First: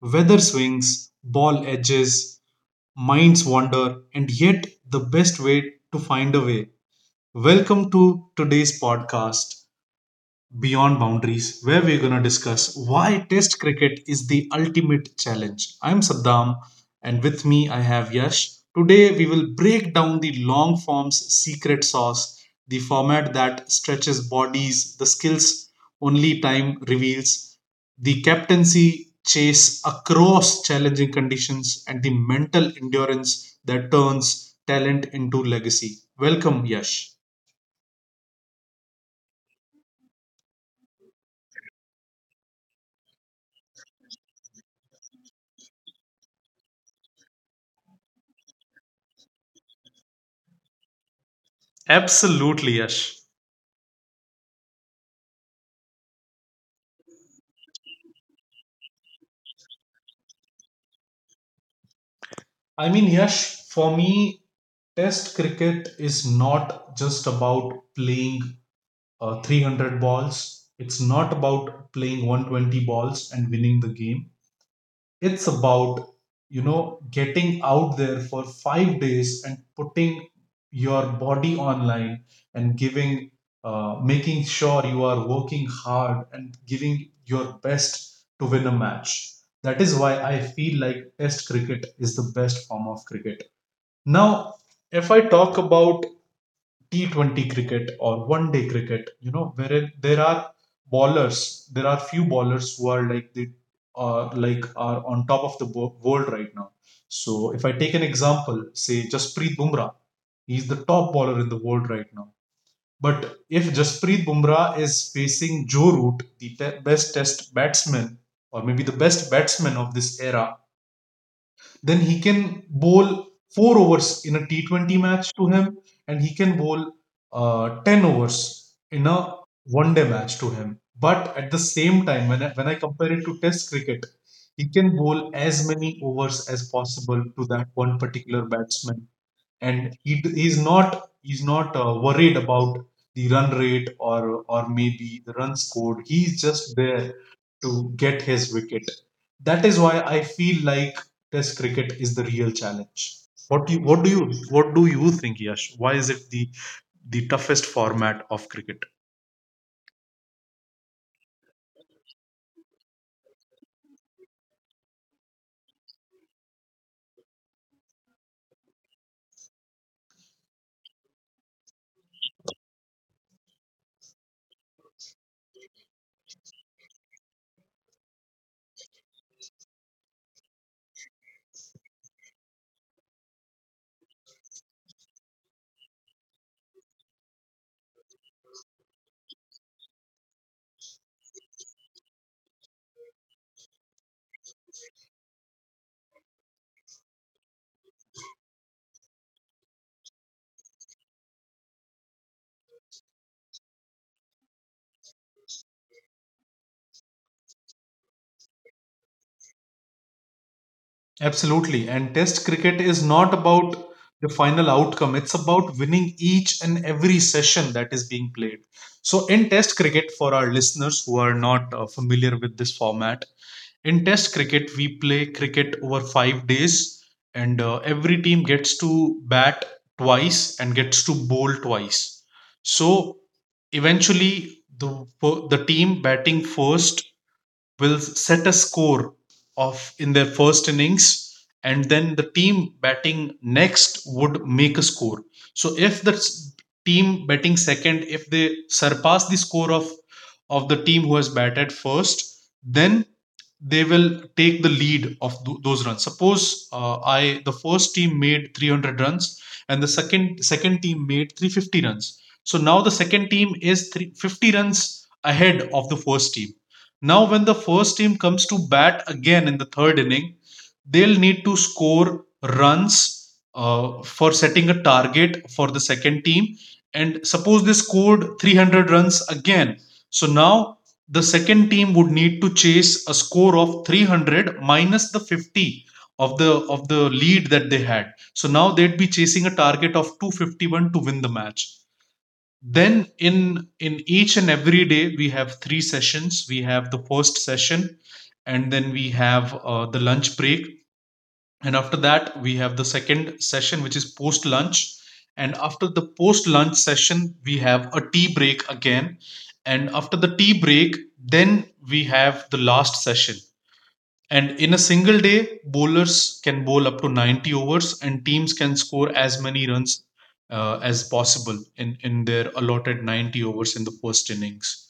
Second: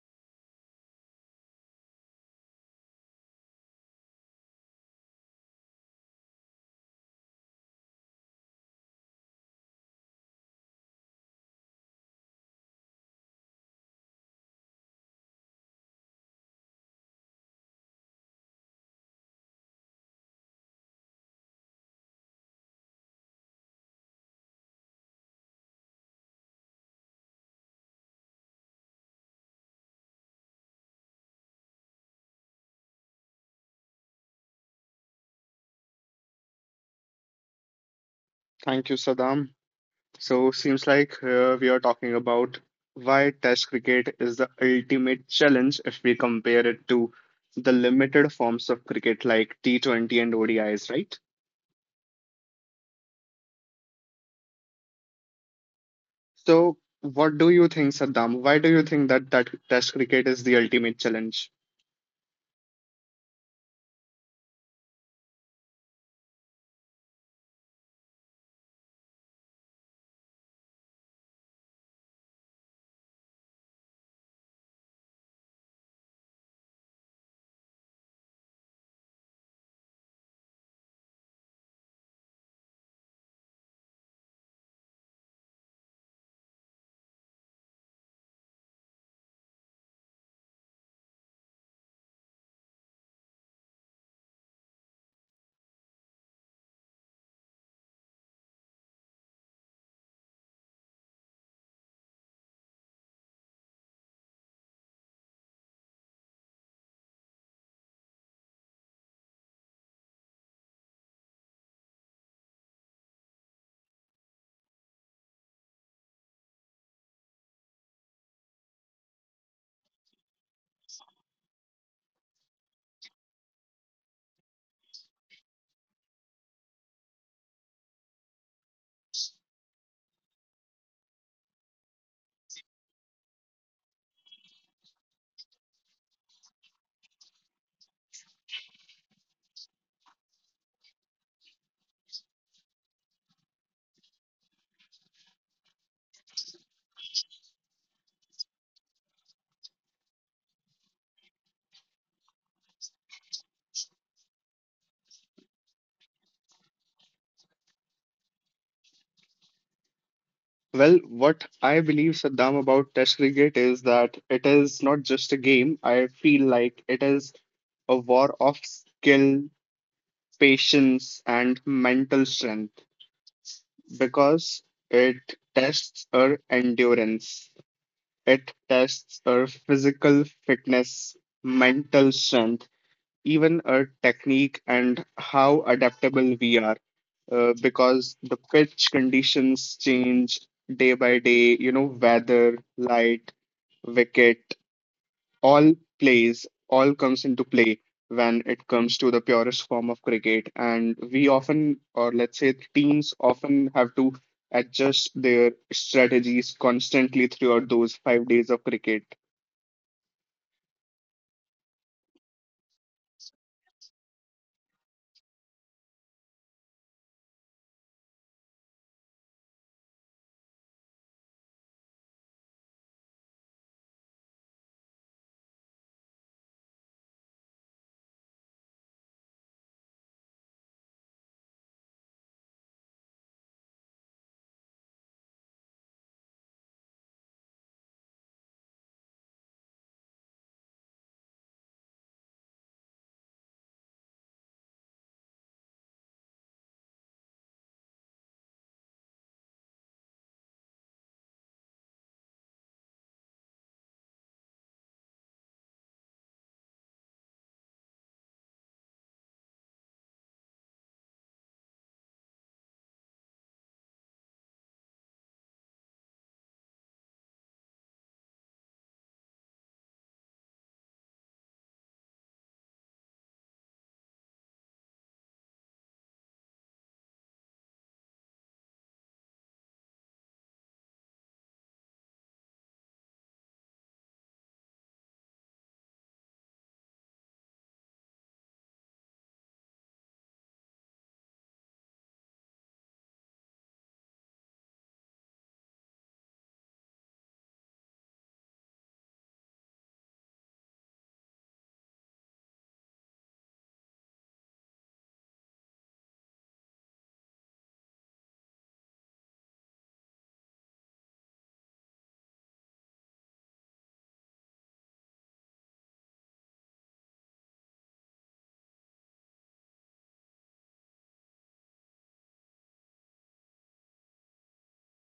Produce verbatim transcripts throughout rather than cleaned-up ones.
weather swings, ball edges, minds wander, and yet the best way to find a way. Welcome to today's podcast. Beyond Boundaries, where we're going to discuss why Test cricket is the ultimate challenge. I'm Saddam, and with me I have Yash. Today we will break down the long form's secret sauce, the format that stretches bodies, the skills only time reveals, the captaincy chase across challenging conditions, and the mental endurance that turns talent into legacy. Welcome, Yash. Thank you, Saddam. So, seems like here we are talking about why Test cricket is the ultimate challenge if we compare it to the limited forms of cricket like T twenty and O D Is, right? Absolutely, Yash. So, what do you think, Saddam? Why do you think that that Test cricket is the ultimate challenge? I mean, Yash, for me, Test cricket is not just about playing uh, three hundred balls. It's not about playing one hundred twenty balls and winning the game. It's about, you know, getting out there for five days and putting your body online and giving, uh, making sure you are working hard and giving your best to win a match. That is why I feel like Test cricket is the best form of cricket. Now, if I talk about T twenty cricket or one day cricket, you know, wherein there are bowlers, there are few bowlers who are like the uh, like are on top of the wo- world right now. So if I take an example, say Jasprit Bumrah, he's the top bowler in the world right now. But if Jasprit Bumrah is facing Joe Root, the te- best test batsman or maybe the best batsman of this era, then he can bowl four overs in a T twenty match to him, and he can bowl uh, ten overs in a one day match to him. But at the same time, when I, when I compare it to test cricket, he can bowl as many overs as possible to that one particular batsman, and he d- he's not he's not uh, worried about the run rate or or maybe the run scored. He's just there to get his wicket. That is why I feel like Test cricket is the real challenge. What do you, what do you what do you think, Yash? Why is it the the toughest format of cricket? Well, what I believe, Saddam, about Test cricket is that it is not just a game. I feel like it is a war of skill, patience, and mental strength because it tests our endurance, it tests our physical fitness, mental strength, even our technique and how adaptable we are. Uh, because the pitch conditions change day by day, you know, weather, light, wicket, all plays, all comes into play when it comes to the purest form of cricket. And we often, or let's say teams often have to adjust their strategies constantly throughout those five days of cricket. Absolutely. And test cricket is not about the final outcome, it's about winning each and every session that is being played. So, in test cricket, for our listeners who are not uh, familiar with this format, in test cricket, we play cricket over five days, and uh, every team gets to bat twice and gets to bowl twice. So, eventually, the, the team batting first will set a score of in their first innings, and then the team batting next would make a score. So, if the s- team batting second, if they surpass the score of of the team who has batted first, then they will take the lead of th- those runs. Suppose, uh, I the first team made three hundred runs, and the second second team made three hundred fifty runs. So now the second team is three hundred fifty runs ahead of the first team. Now, when the first team comes to bat again in the third inning, they'll need to score runs uh, for setting a target for the second team. And suppose they scored three hundred runs again. So now the second team would need to chase a score of three hundred minus the fifty of the of the lead that they had. So now they'd be chasing a target of two hundred fifty-one to win the match. Then in in each and every day we have three sessions. We have the first session, and then we have uh, the lunch break, and after that we have the second session, which is post lunch, and after the post lunch session we have a tea break again, and after the tea break then we have the last session. And in a single day, bowlers can bowl up to ninety overs, and teams can score as many runs uh, as possible in, in their allotted ninety overs in the first innings.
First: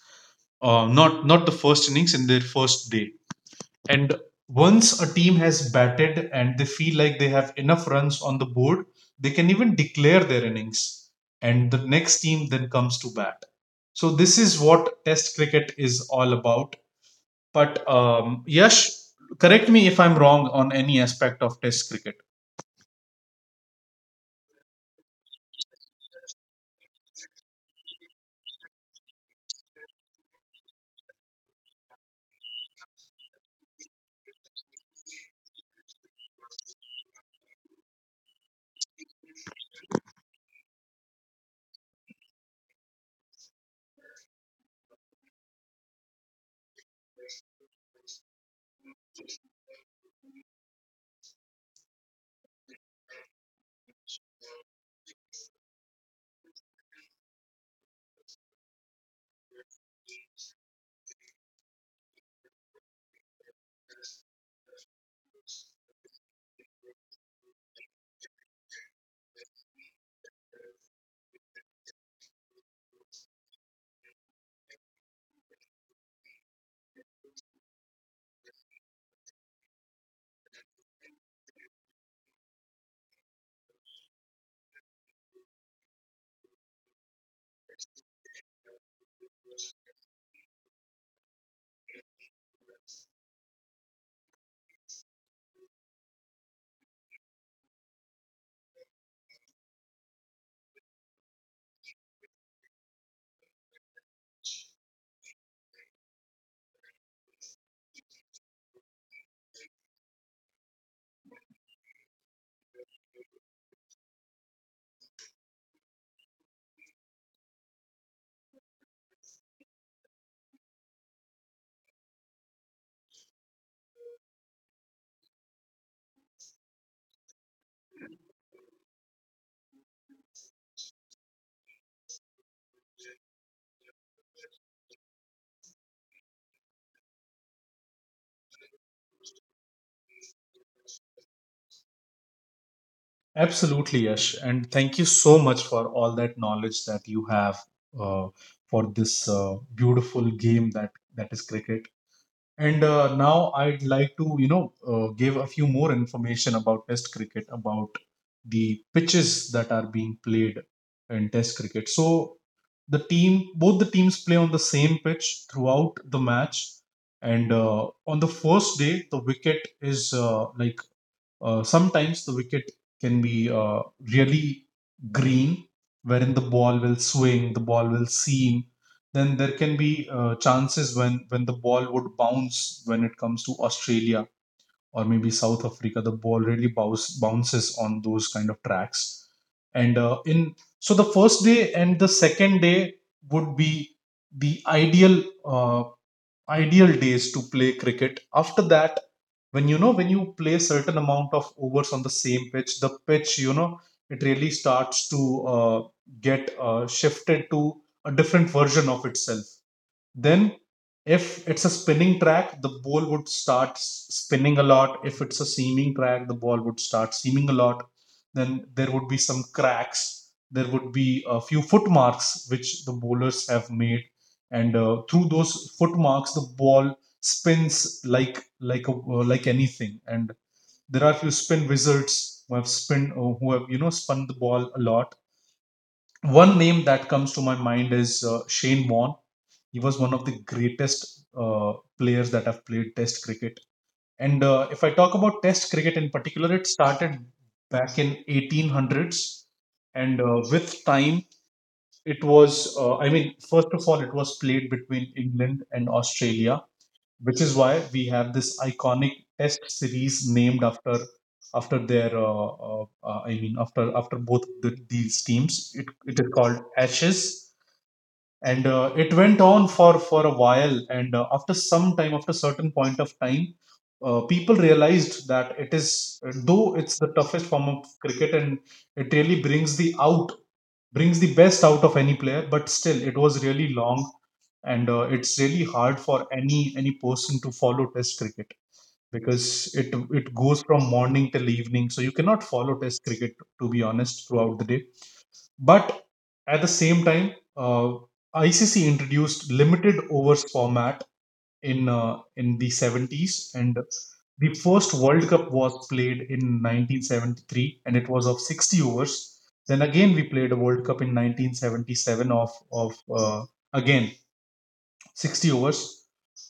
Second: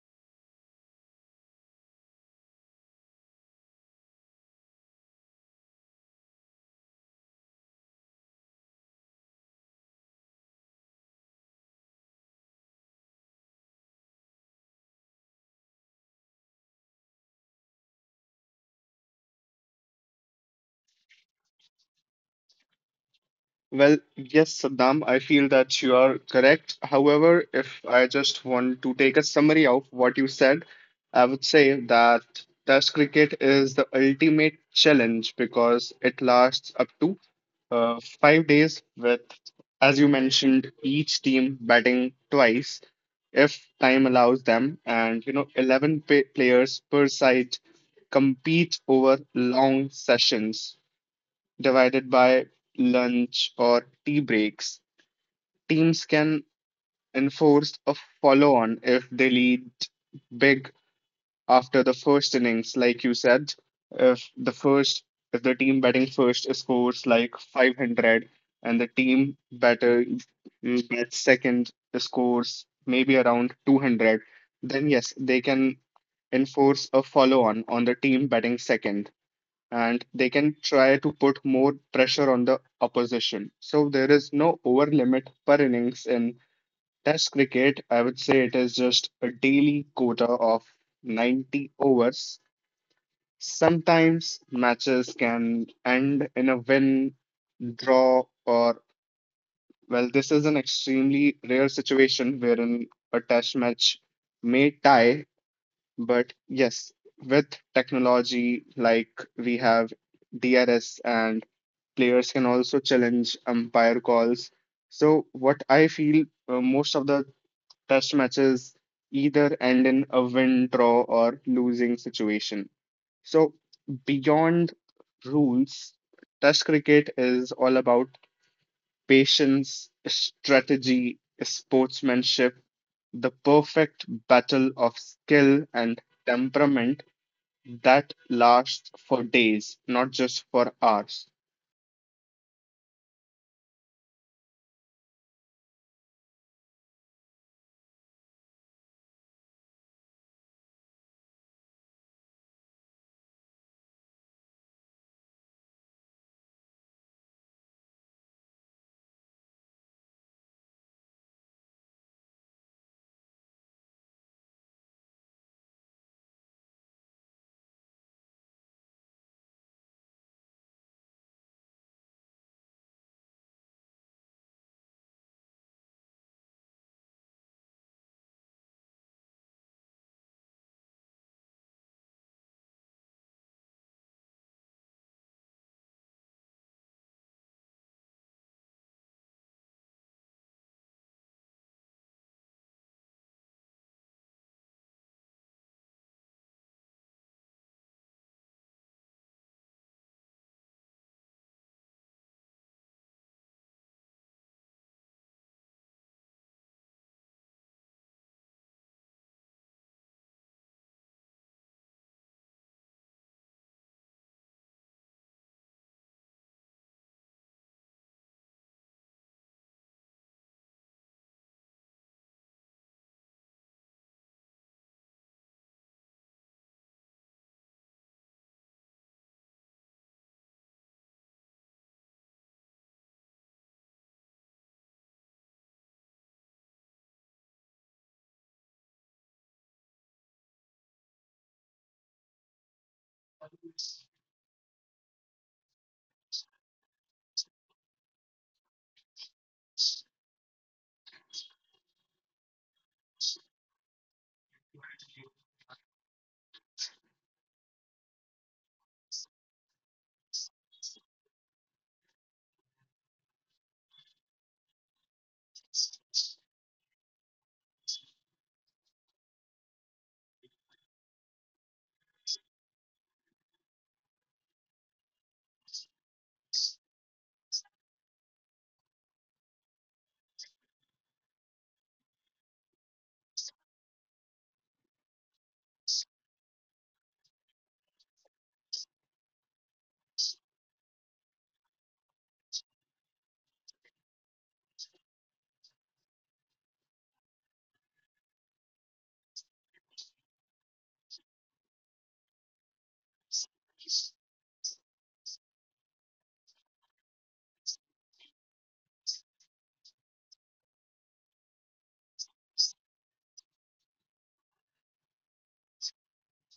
Uh, not, not the first innings, in their first day. And once a team has batted and they feel like they have enough runs on the board, they can even declare their innings. And the next team then comes to bat. So, this is what Test cricket is all about. But um, Yash, correct me if I'm wrong on any aspect of Test cricket. Well, yes, Saddam, I feel that you are correct. However, if I just want to take a summary of what you said, I would say that Test cricket is the ultimate challenge because it lasts up to uh, five days with, as you mentioned, each team batting twice if time allows them. And, you know, eleven pa- players per side compete over long sessions divided by lunch or tea breaks, teams can enforce a follow on if they lead big after the first innings, like you said. If the first, if the team batting first scores like five hundred and the team batter mm, bats second scores maybe around two hundred, then yes, they can enforce a follow on on the team batting second and they can try to put more pressure on the opposition. So there is no over limit per innings in Test cricket. I would say it is just a daily quota of ninety overs. Sometimes matches can end in a win, draw, or well, this is an extremely rare situation wherein a test match may tie. But yes, with technology like we have D R S and players can also challenge umpire calls. So, what I feel uh, most of the test matches either end in a win, draw, or losing situation. So, beyond rules, test cricket is all about patience, strategy, sportsmanship, the perfect battle of skill and temperament that lasts for days, not just for hours. Absolutely, Yash. And thank you so much for all that knowledge that you have uh, for this uh, beautiful game that, that is cricket. And uh, now I'd like to, you know, uh, give a few more information about Test cricket, about the pitches that are being played in Test cricket. So the team, both the teams play on the same pitch throughout the match. And uh, on the first day, the wicket is uh, like uh, sometimes the wicket can be uh, really green, wherein the ball will swing, the ball will seam. Then there can be uh, chances when when the ball would bounce when it comes to Australia or maybe South Africa. The ball really bounce, bounces on those kind of tracks. And uh, in so the first day and the second day would be the ideal uh, ideal days to play cricket. After that, when you know when you play certain amount of overs on the same pitch, the pitch, you know it really starts to uh, get uh, shifted to a different version of itself. Then, if it's a spinning track, the ball would start s- spinning a lot. If it's a seaming track, the ball would start seaming a lot. Then there would be some cracks. There would be a few footmarks which the bowlers have made, and uh, through those footmarks, the ball spins like like a, uh, like anything. And there are few spin wizards who have spin uh, who have you know spun the ball a lot. One name that comes to my mind is uh, Shane Warne. He was one of the greatest uh, players that have played Test cricket. And uh, if I talk about Test cricket in particular, it started back in eighteen hundreds, and uh, with time, it was. Uh, I mean, first of all, it was played between England and Australia, which is why we have this iconic test series named after after their uh, uh, uh, I mean after after both the, these teams, it, it is called Ashes. And uh, it went on for for a while, and uh, after some time, after certain point of time, uh, people realized that, it is though it's the toughest form of cricket and it really brings the out brings the best out of any player, but still it was really long. And uh, it's really hard for any any person to follow test cricket, because it it goes from morning till evening, so you cannot follow test cricket, to be honest, throughout the day. But at the same time, uh, I C C introduced limited overs format in uh, in the seventies, and the first World Cup was played in nineteen seventy-three, and it was of sixty overs. Then again we played a World Cup in nineteen seventy-seven of of uh, again sixty overs.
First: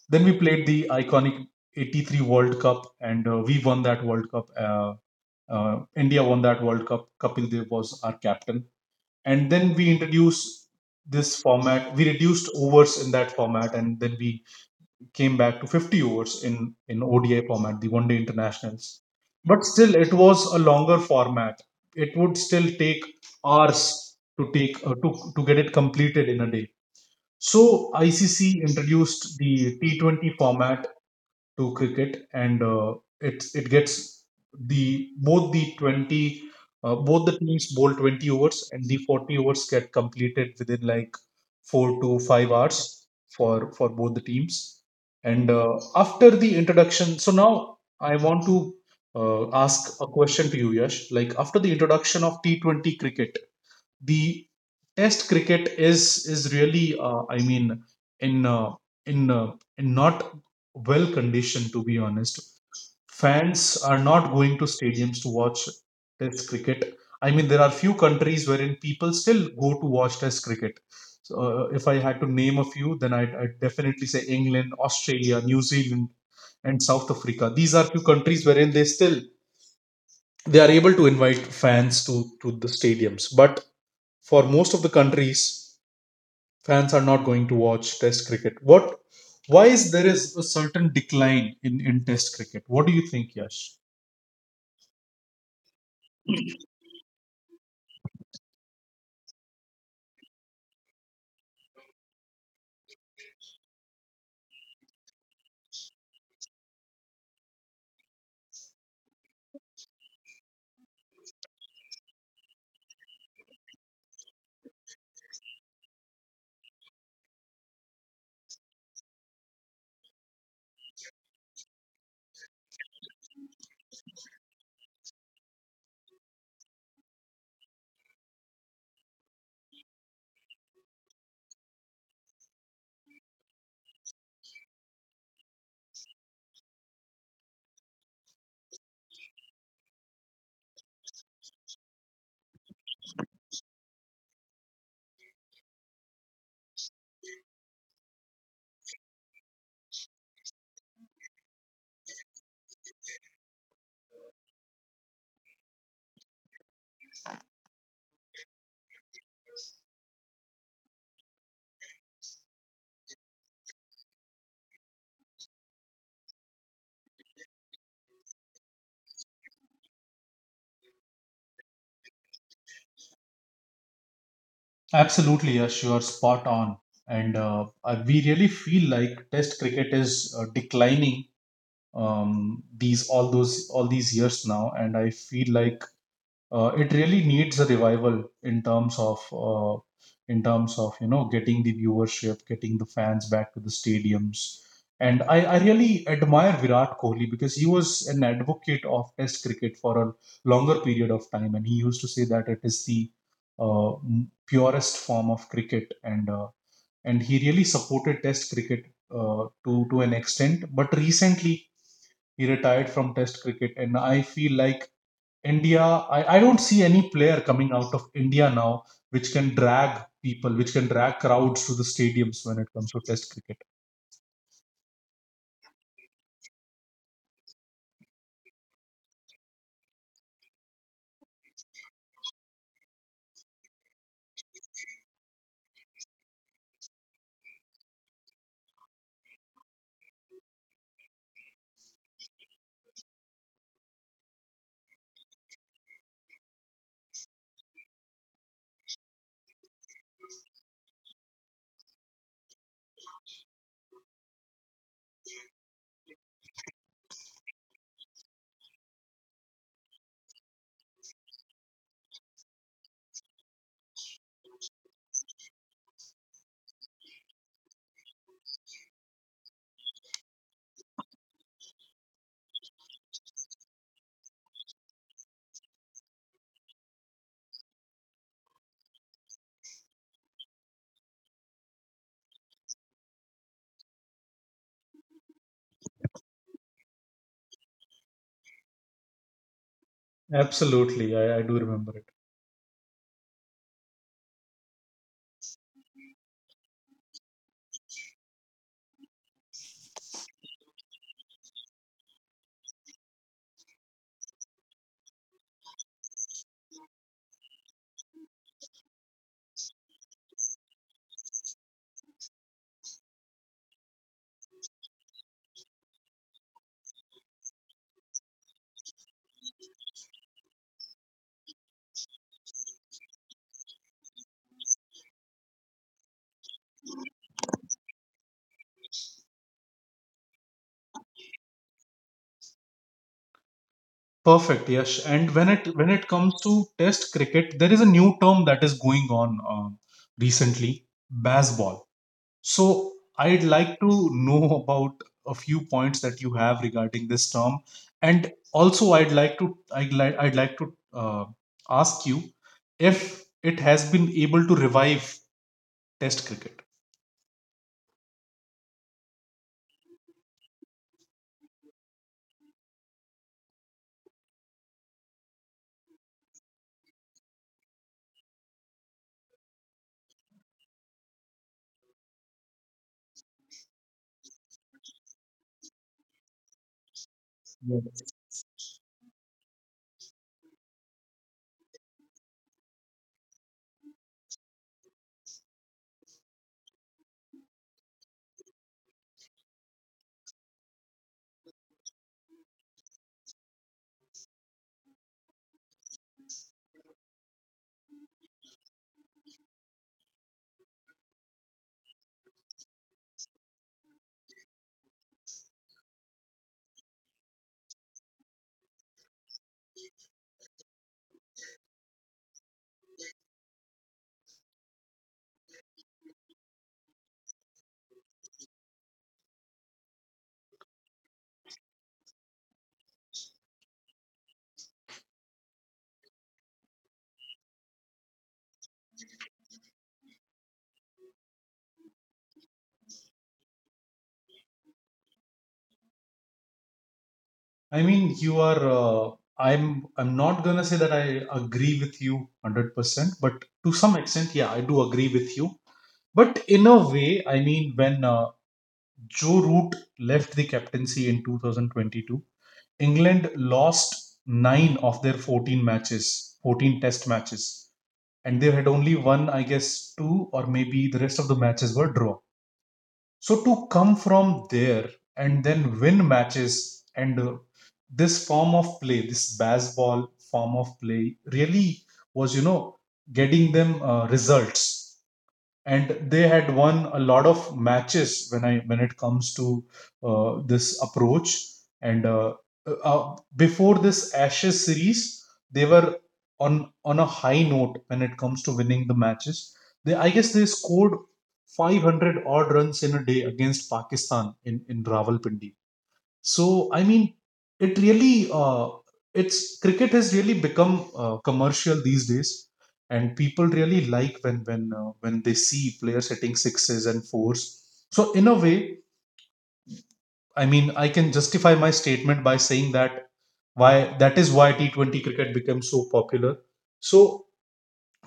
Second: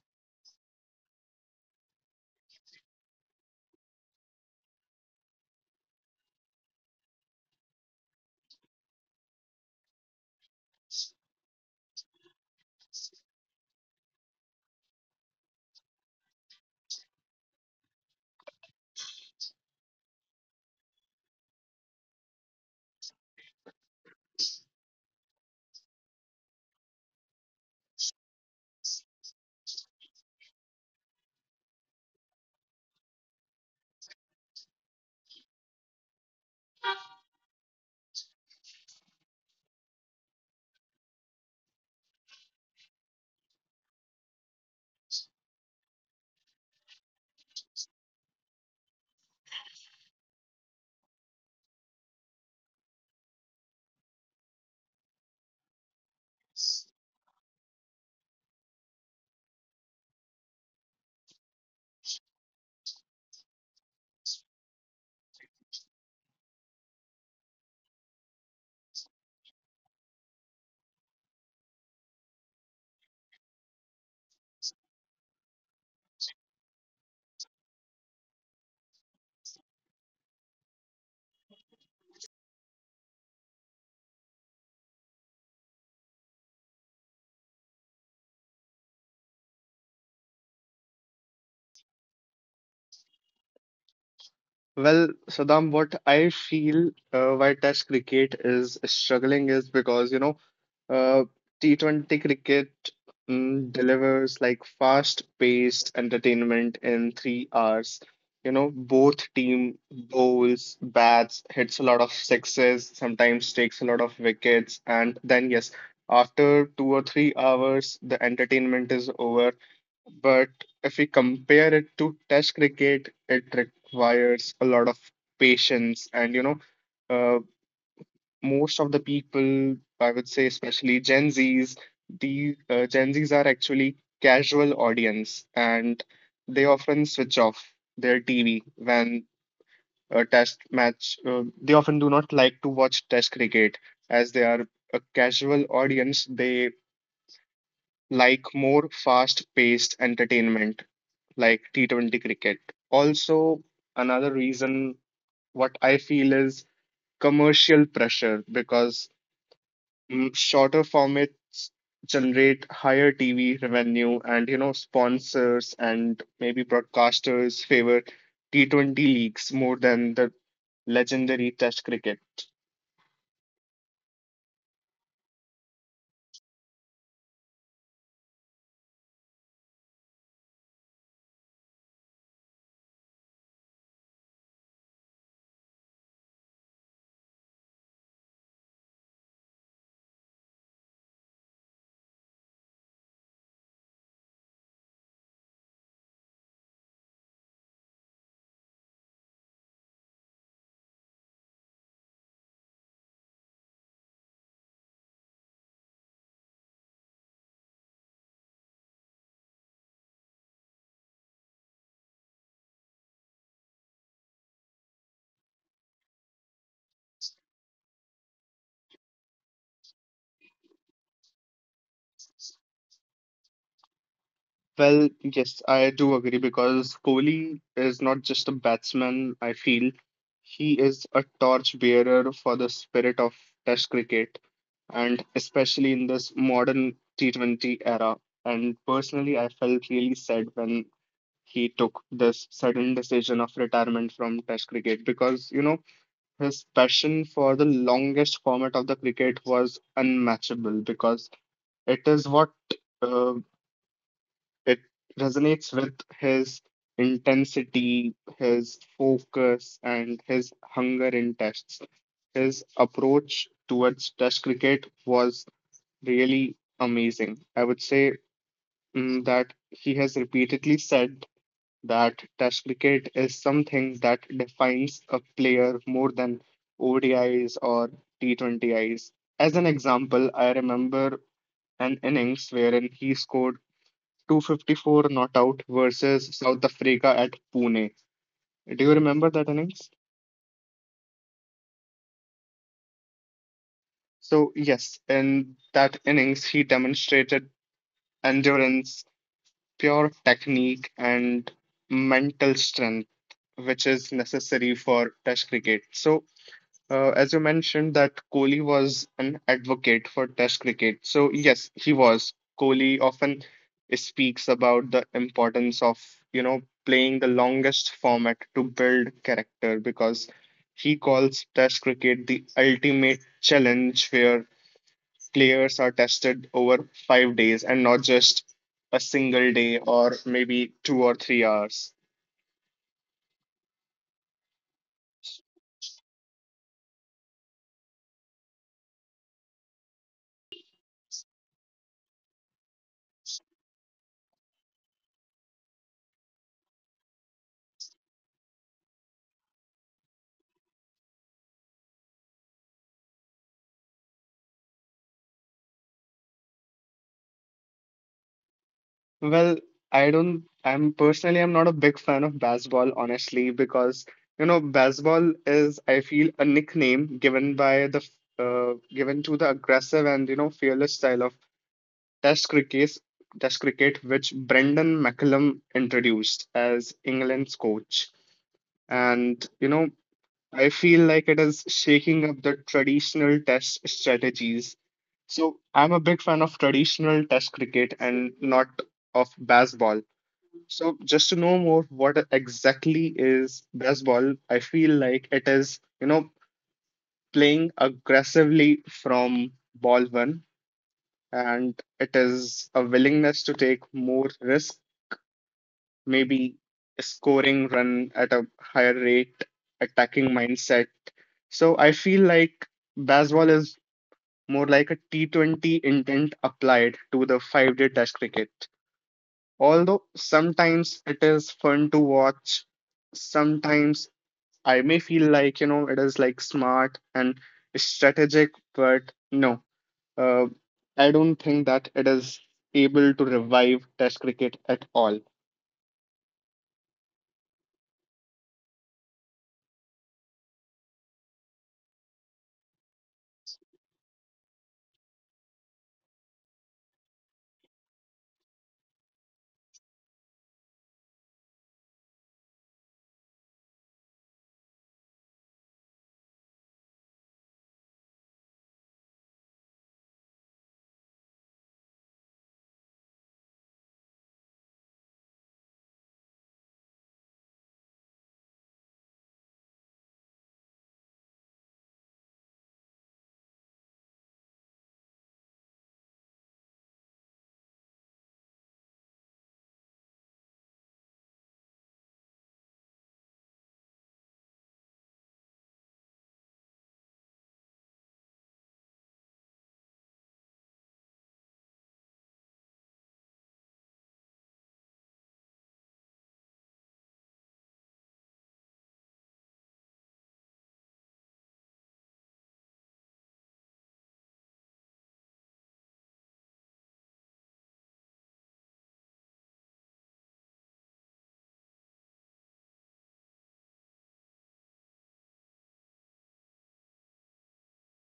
Then we played the iconic eighty-three World Cup, and uh, we won that World Cup. Uh, uh, India won that World Cup. Kapil Dev was our captain. And then we introduced this format. We reduced overs in that format, and then we came back to fifty overs in, in O D I format, the one day internationals. But still, it was a longer format. It would still take hours to take uh, to, to get it completed in a day. So I C C introduced the T twenty format to cricket, and uh, it's it gets the both the twenty uh, both the teams bowl twenty overs, and the forty overs get completed within like four to five hours for for both the teams. And uh, after the introduction, so now I want to uh, ask a question to you, Yash. Like after the introduction of T Twenty cricket, the test cricket is is really, uh, I mean, in uh, in uh, in not well conditioned, to be honest. Fans are not going to stadiums to watch test cricket. I mean, there are few countries wherein people still go to watch test cricket. So, uh, if I had to name a few, then I'd, I'd definitely say England, Australia, New Zealand, and South Africa. These are few countries wherein they still they are able to invite fans to to the stadiums. But for most of the countries, fans are not going to watch test cricket. What Why is there is a certain decline in in test cricket? What do you think, Yash? Well, Saddam, what I feel uh, why Test cricket is struggling is because, you know, uh, T twenty cricket mm, delivers like fast-paced entertainment in three hours. You know, both team bowls, bats, hits a lot of sixes, sometimes takes a lot of wickets, and then yes, after two or three hours, the entertainment is over, but if we compare it to Test cricket, it requires a lot of patience. And, you know, uh, most of the people, I would say, especially Gen Zs, the uh, Gen Zs are actually casual audience and they often switch off their T V when a test match, uh, they often do not like to watch Test cricket as they are a casual audience. They like more fast-paced entertainment like T twenty cricket. Also, another reason what I feel is commercial pressure because mm, shorter formats generate higher T V revenue, and you know sponsors and maybe broadcasters favor T twenty leagues more than the legendary test cricket. Absolutely, Yash, you are spot on. And uh, I- we really feel like test cricket is, uh, declining, um, these all those all these years now, and I feel like, uh, it really needs a revival in terms of, uh, in terms of you know, getting the viewership, getting the fans back to the stadiums. And I, I really admire Virat Kohli because he was an advocate of Test cricket for a longer period of time, and he used to say that it is the uh, m- purest form of cricket, and uh, and he really supported Test cricket uh, to to an extent. But recently, he retired from Test cricket, and I feel like India, I, I don't see any player coming out of India now which can drag people, which can drag crowds to the stadiums when it comes to Test cricket. Well, yes, I do agree because Kohli is not just a batsman, I feel. He is a torch bearer for the spirit of Test cricket, and especially in this modern T twenty era. And personally, I felt really sad when he took this sudden decision of retirement from Test cricket because, you know, his passion for the longest format of the cricket was unmatchable because it is what uh. It resonates with his intensity, his focus, and his hunger in tests. His approach towards test cricket was really amazing. I would say mm, that he has repeatedly said that test cricket is something that defines a player more than O D Is or T twenty Is. As an example, I remember an innings wherein he scored two hundred fifty-four not out versus South Africa at Pune. Do you remember that innings? Absolutely, I, I do remember it. So, yes, in that innings, he demonstrated endurance, pure technique, and mental strength, which is necessary for Test cricket. So, Uh, as you mentioned, that Kohli was an advocate for Test cricket. So, yes, he was. Kohli often speaks about the importance of, you know, playing the longest format to build character because he calls Test cricket the ultimate challenge where players are tested over five days and not just a single day or maybe two or three hours. Perfect. Yes. And when it when it comes to Test cricket, there is a new term that is going on, um recently, baseball. So I'd like to know about a few points that you have regarding this term, and also I'd like to I'd like I'd like to uh, ask you if it has been able to revive Test cricket. Well, I don't, I'm personally, I'm not a big fan of baseball, honestly, because, you know, baseball is, I feel, a nickname given by the, f- uh, given to the aggressive and, you know, fearless style of Test cricket, Test cricket, which Brendan McCullum introduced as England's coach. Yes. And, you know, I feel like it is shaking up the traditional Test strategies. So I'm a big fan of traditional Test cricket and not of baseball. So just to know more, what exactly is baseball? I feel like it is, you know, playing aggressively from ball one, and it is a willingness to take more risk, maybe scoring run at a higher rate, attacking mindset. So I feel like baseball is more like a T twenty intent applied to the five-day test cricket. Although sometimes it is fun to watch, sometimes I may feel like, you know, it is like smart and strategic, but no, uh, I don't think that it is able to revive Test cricket at all. I mean, you are. Uh, I'm. I'm not gonna say that I agree with you hundred percent, but to some extent, yeah, I do agree with you. But in a way, I mean, when uh, Joe Root left the captaincy in two thousand twenty-two, England lost nine of their fourteen matches, fourteen test matches, and they had only won, I guess, two or maybe the rest of the matches were draw. So to come from there and then win matches, and uh, this form of play, this baseball form of play, really was, you know, getting them, uh, results, and they had won a lot of matches when I when it comes to uh, this approach. And uh, uh, uh, before this Ashes series, they were on on a high note when it comes to winning the matches. They I guess they scored five hundred odd runs in a day against Pakistan in in Rawalpindi. So I mean, it really uh, it's cricket has really become, uh, commercial these days, and people really like when when uh, when they see players hitting sixes and fours. So in a way, I mean, I can justify my statement by saying that why that is why T Twenty cricket became so popular. So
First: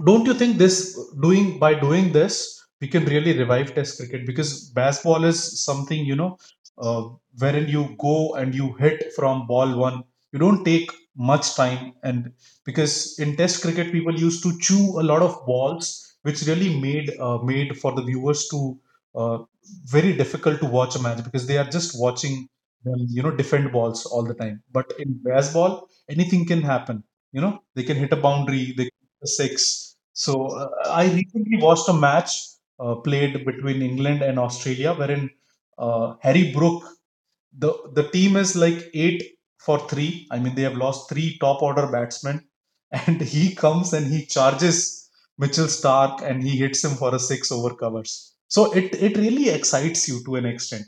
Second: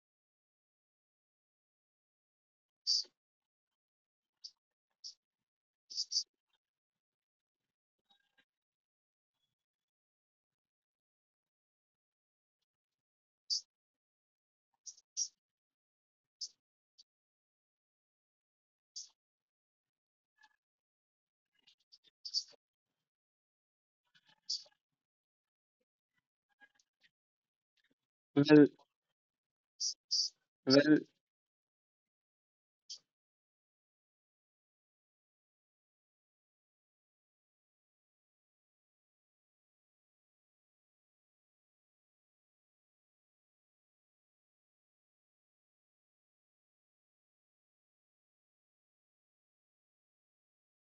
don't you think this doing by doing this we can really revive test cricket? Because baseball is something, you know uh, wherein you go and you hit from ball one. You don't take much time. And because in test cricket, people used to chew a lot of balls, which really made uh, made for the viewers to, uh, very difficult to watch a match, because they are just watching them you know defend balls all the time. But in baseball, anything can happen. You know they can hit a Well, boundary, they six. So uh, well, I recently watched a match, uh, played between England and Australia, wherein, uh, Harry Brook, the the team is like eight for three. I mean, they have lost three top order batsmen, and he comes and he charges Mitchell Stark, and he hits him for a six over covers. So it it really excites you to an extent.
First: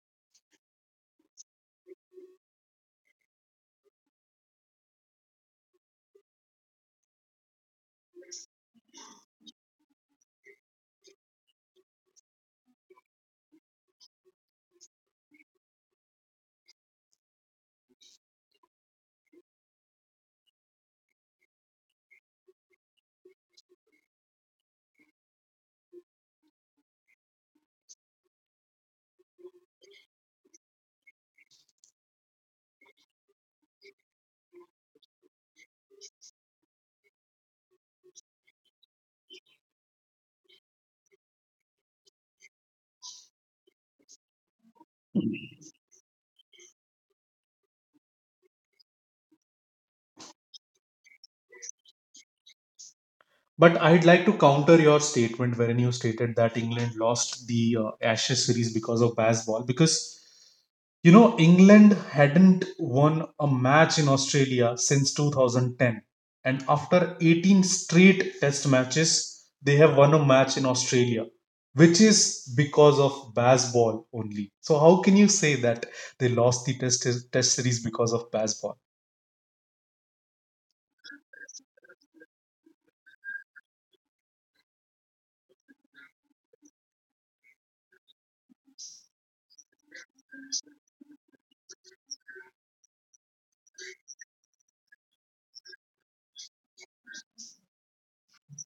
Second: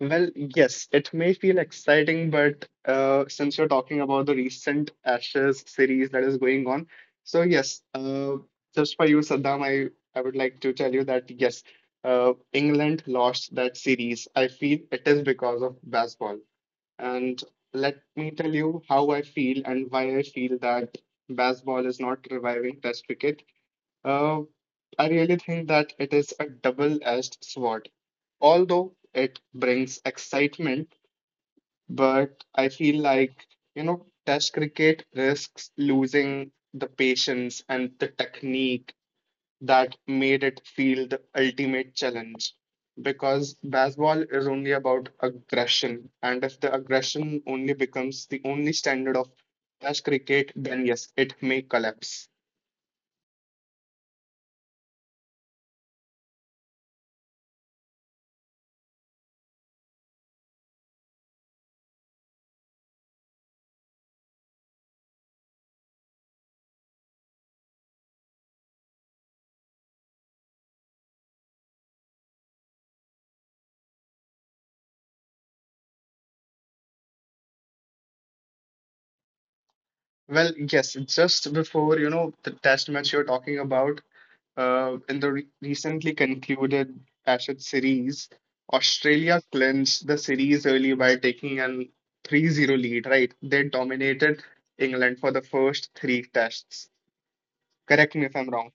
Well, yes, it may feel exciting, but uh, since you're talking about the recent Ashes series that is going on, so yes, uh, just for you, Saddam, I, I would like to tell you that yes, uh, England lost that series. I feel it is because of baseball. And let me tell you how I feel and why I feel that baseball is not reviving Test cricket. Uh, I really think that it is a double-edged sword. Although it brings excitement, but I feel like, you know, Test cricket risks losing the patience and the technique that made it feel the ultimate challenge. Because baseball is only about aggression, and if the aggression only becomes the only standard of Test cricket, then yes, it may collapse. But I'd like to counter your statement wherein you stated that England lost the, uh, Ashes series because of baseball. Because, you know, England hadn't won a match in Australia since two thousand ten. And after eighteen straight test matches, they have won a match in Australia, which is because of baseball only. So how can you say that they lost the test, test series because of baseball? Well, yes, just before, you know, the test match you're talking about, uh, in the re recently concluded Ashes series, Australia clinched the series early by taking an three zero lead, right? They dominated England for the first three tests. Correct me if I'm wrong.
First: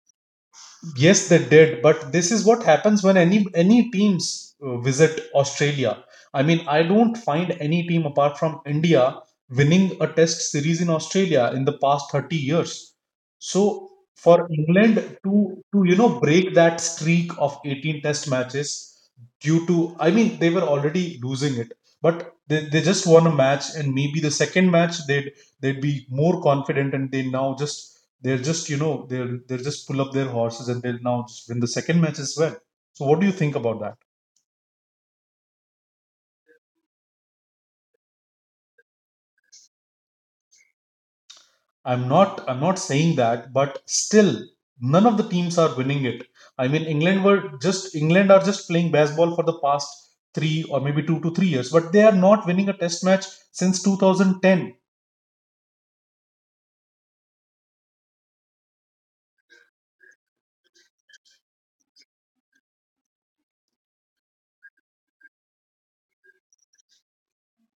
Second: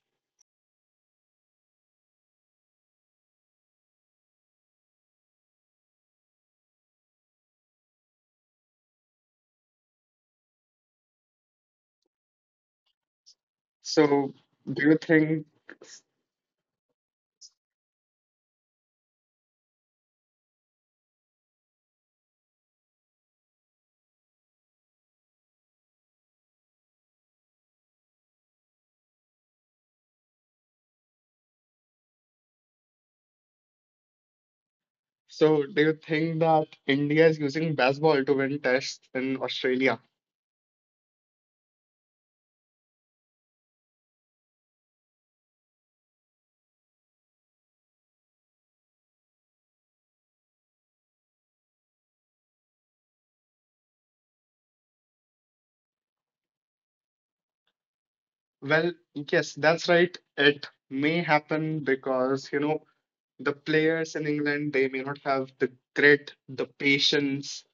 Yes, they did, but this is what happens when any any teams uh, visit Australia. I mean, I don't find any team apart from India winning a test series in Australia in the past thirty years. So So, for do you England to think to, you know break that streak of eighteen test matches due to, I mean, they were already losing it, but they, they just won a match, and maybe the second match they'd they'd be more confident, and they now just they're just, you know they're they're just pull up their horses, and they'll now just win the second match as well. So what do you think about that? so do you think that India is using baseball to win tests in Australia? I'm not I'm not saying that, but still, none of the teams are winning it. I mean, england were just England are just playing baseball for the past three or maybe two to three years, but they are not winning a test match since twenty ten. Well, yes, that's right. It may happen because, you know, the players in England, they may not have the grit, the patience,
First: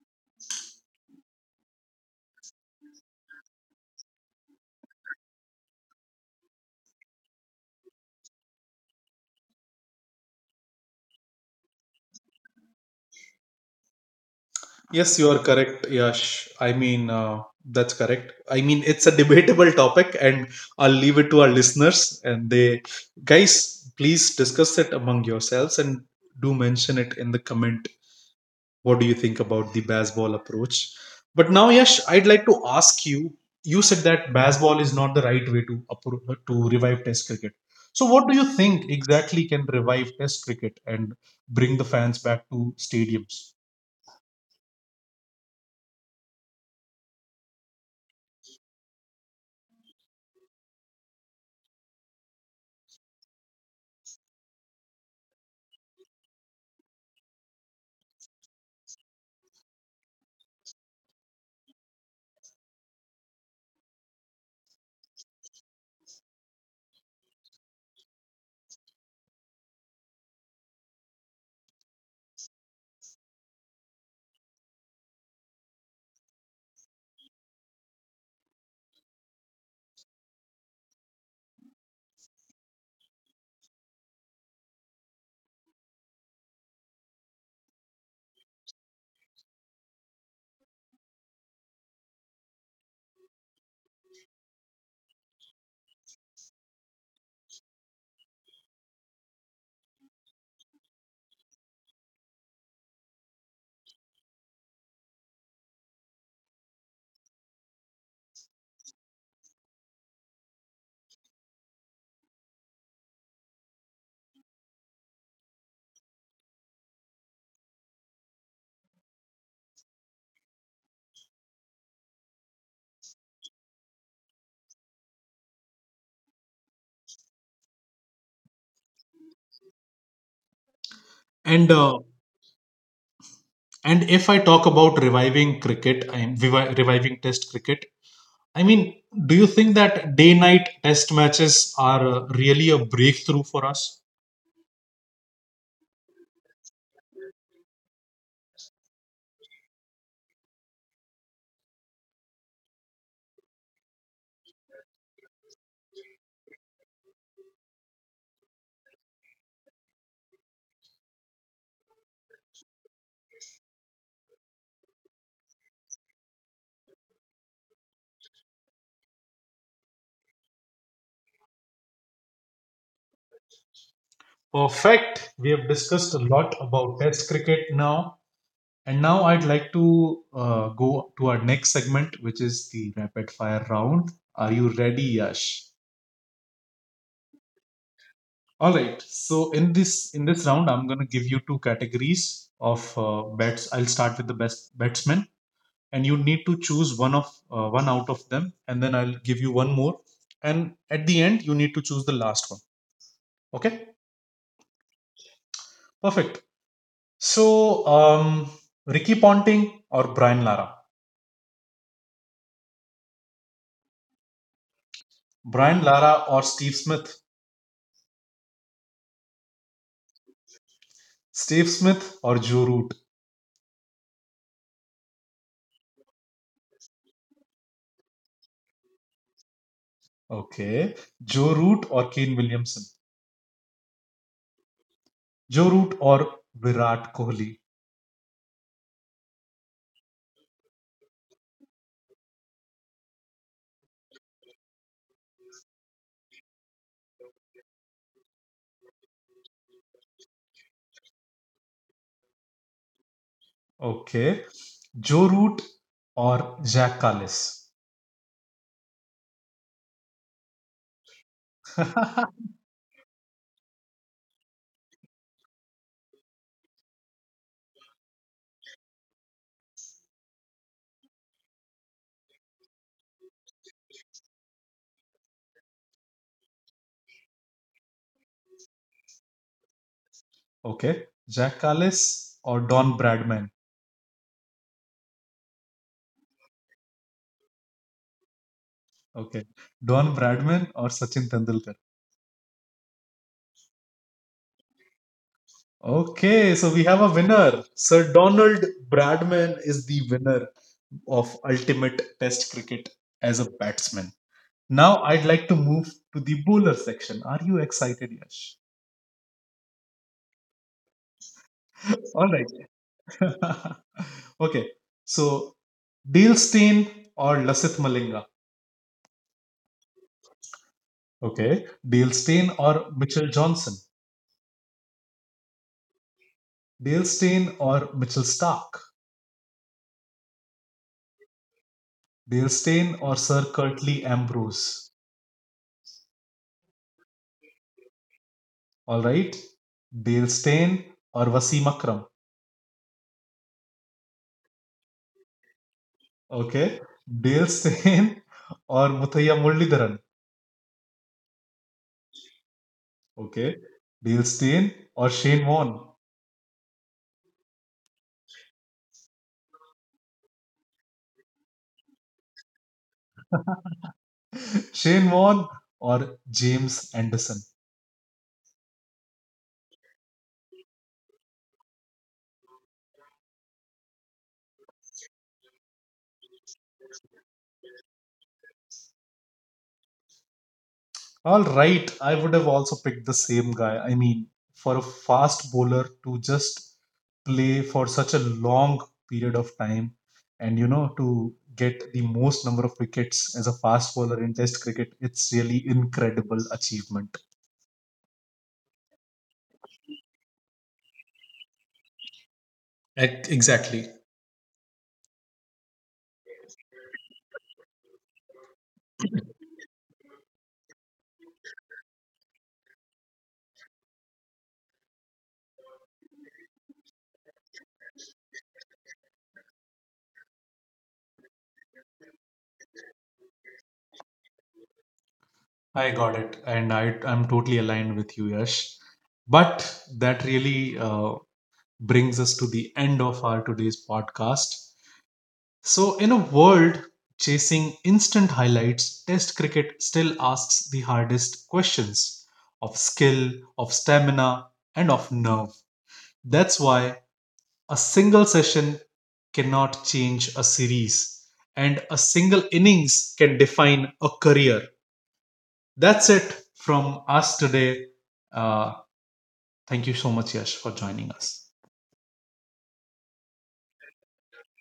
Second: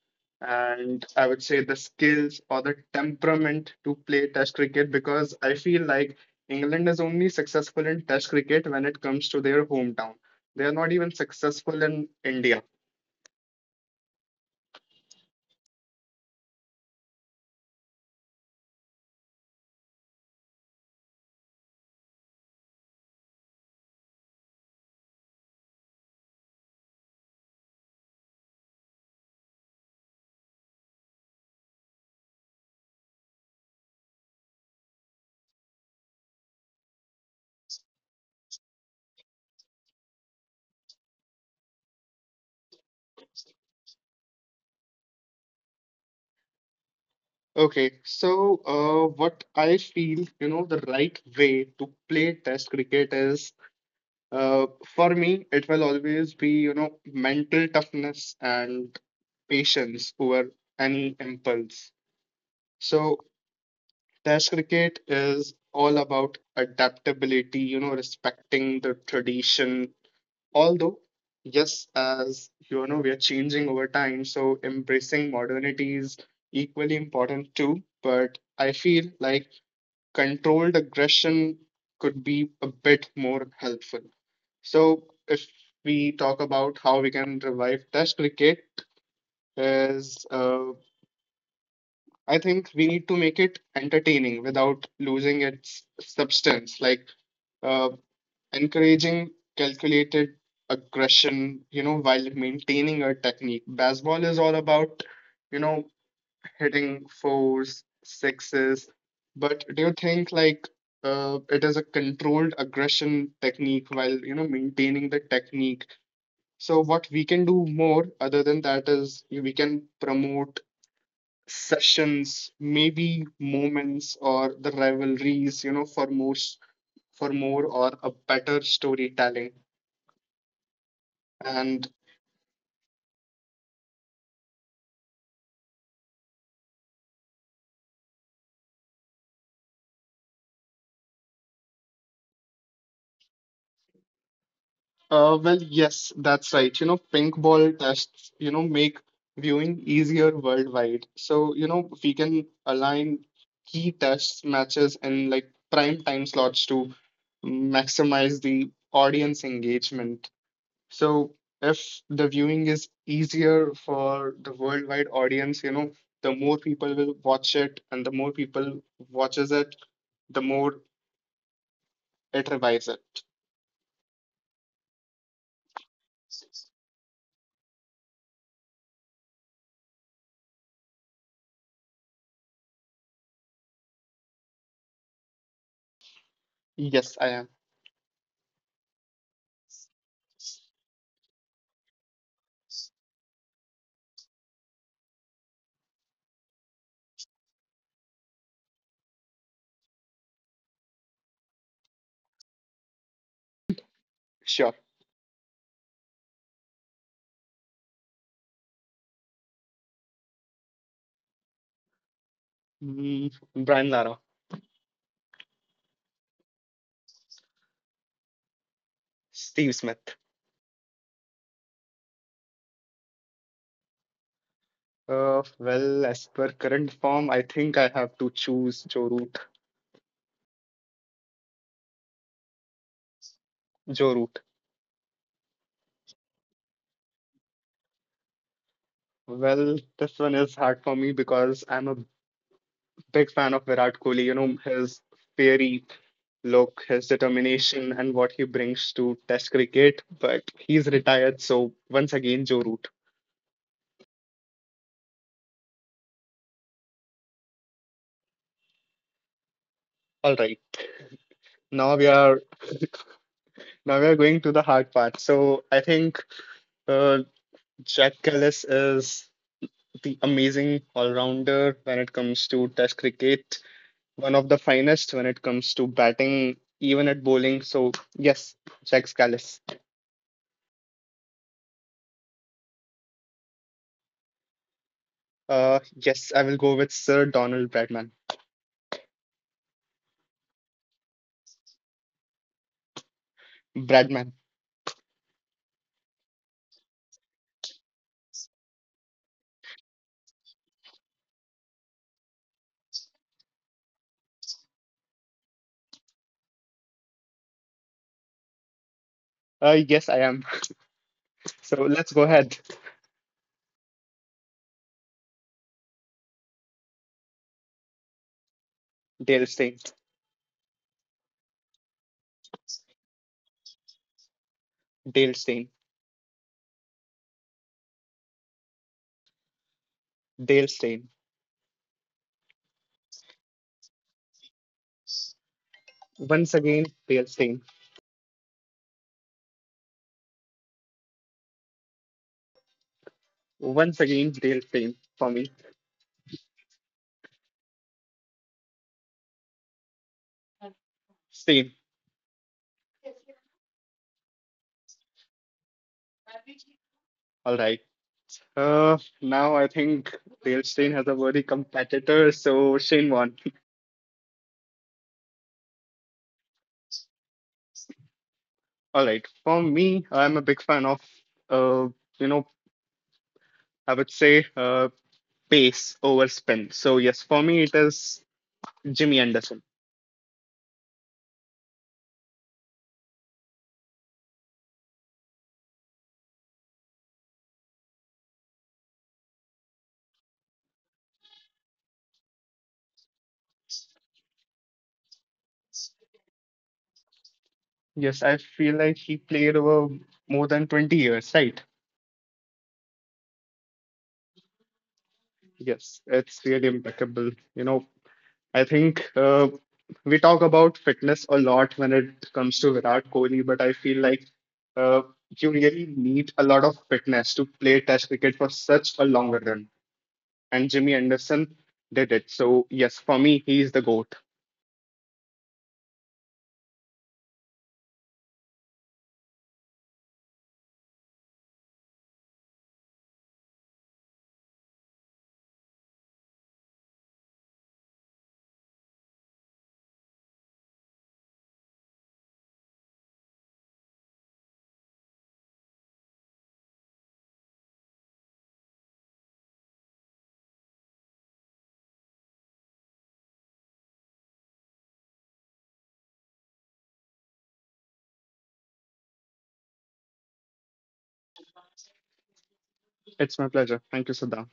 and I would say the skills or the temperament to play Test cricket because I feel like England is only successful in Test cricket when it comes to their hometown. They are not even successful in India. Yes, you are correct, Yash. I mean, uh, that's correct. I mean, it's a debatable topic, and I'll leave it to our listeners. And they, guys, please discuss it among yourselves and do mention it in the comment. What do you think about the baseball approach? But now, Yash, I'd like to ask you. You said that baseball is not the right way to appro- to revive Test cricket. So what do you think exactly can revive Test cricket and bring the fans back to stadiums? Okay, so uh, what I feel, you know, the right way to play Test cricket is Uh, for me, it will always be, you know, mental toughness and patience over any impulse. So, Test cricket is all about adaptability, you know, respecting the tradition. Although, yes, as you know, we are changing over time, so embracing modernity is equally important too. But I feel like controlled aggression could be a bit more helpful. So if we talk about how we can revive Test cricket, is uh, I think we need to make it entertaining without losing its substance, like uh, encouraging calculated aggression, you know, while maintaining a technique. Baseball is all about, you know, hitting fours, sixes. But do you think like uh, it is a controlled aggression technique while you know maintaining the technique? So what we can do more other than that is we can promote sessions, maybe moments or the rivalries, you know, for more s- for more or a better storytelling. And And uh, And if I talk about reviving cricket, I am revi- reviving Test cricket. I mean, do you think that day-night Test matches are, uh, really a breakthrough for us? Uh, well, yes, that's right. You know, pink ball tests, you know, make viewing easier worldwide. So, you know, we can align key tests matches and like prime time slots to maximize the audience engagement. So, if the viewing is easier for the worldwide audience, you know, the more people will watch it, and the more people watches it, the more it revives it. Perfect. We have discussed a lot about Test cricket now, and now I'd like to, uh, go to our next segment, which is the rapid fire round. Are you ready, Yash? Yes, I am All right. So in this in this round, I'm going to give you two categories of, uh, bets. I'll start with the best batsmen, and you need to choose one of uh, one out of them. And then I'll give you one more, and at the end, you need to choose the last one. Okay? sure. Perfect. So, um, Ricky Ponting or Brian Lara? Mm, Brian Lara. Brian Lara or Steve Smith? Steve Smith. Steve Smith or Joe Root? Uh, well, as per current form, I think I have to choose Joe Root. Okay. Joe Root or Kane Williamson? Joe Root. Joe Root or Virat Kohli? Well, this one is hard for me because I'm a big fan of Virat Kohli. You know, his fiery look, his determination, and what he brings to Test cricket. But he's retired, so once again, Joe Root. Okay. Joe Root or Jack Kallis? All right. Now we are Now we are going to the hard part. So I think uh, Jack Ellis is the amazing all rounder when it comes to Test cricket, one of the finest when it comes to batting, even at bowling. So, yes, Jack Scalise. Okay. Jack Kallis or Don Bradman? Uh, yes, I will go with Sir Donald Bradman. Okay. Don Bradman or Sachin Tendulkar? Bradman. Okay, so we have a winner. Sir Donald Bradman is the winner of ultimate test cricket as a batsman. Now I'd like to move to the bowler section. Are you excited, Yash? Uh, yes, I am. So let's go All ahead. right. Okay, so Dale Steyn or Lasith Malinga? Dale Steyn. Okay, Dale Steyn or Mitchell Johnson? Dale Steyn. Dale Steyn or Mitchell Stark? Dale Steyn. Dale Steyn or Sir Curtly Ambrose? Once again, Dale Steyn. All right. Dale Steyn or Wasim Akram? Once again, Dale Steyn for me. Okay. Dale Steyn or Muthaiya Muralidharan? Steyn. Okay. Dale Steyn or Shane Warne? All right. Uh, now I think Dale Steyn has a worthy competitor, so Shane won. Shane Warne or James Anderson? All right. For me, I'm a big fan of, uh, you know, I would say uh, pace over spin. So, yes, for me, it is Jimmy Anderson. All right. I would have also picked the same guy. I mean, for a fast bowler to just play for such a long period of time and, you know, to get the most number of wickets as a fast bowler in test cricket, it's really incredible achievement. Yes, I feel like he played over more than twenty years, right? Ex- Exactly. Yes, it's really impeccable. You know, I think uh, we talk about fitness a lot when it comes to Virat Kohli, but I feel like uh, you really need a lot of fitness to play Test cricket for such a longer run. And Jimmy Anderson did it. So, yes, for me, he is the GOAT. I got it, and I I'm totally aligned with you, Yash. But that really, uh, brings us to the end of our today's podcast. So, in a world chasing instant highlights, Test cricket still asks the hardest questions, of skill, of stamina, and of nerve. That's why a single session cannot change a series, and a single innings can define a career. That's it from us today. Uh, Thank you so much, Yash, for joining us. It's my pleasure. Thank you, Siddhant.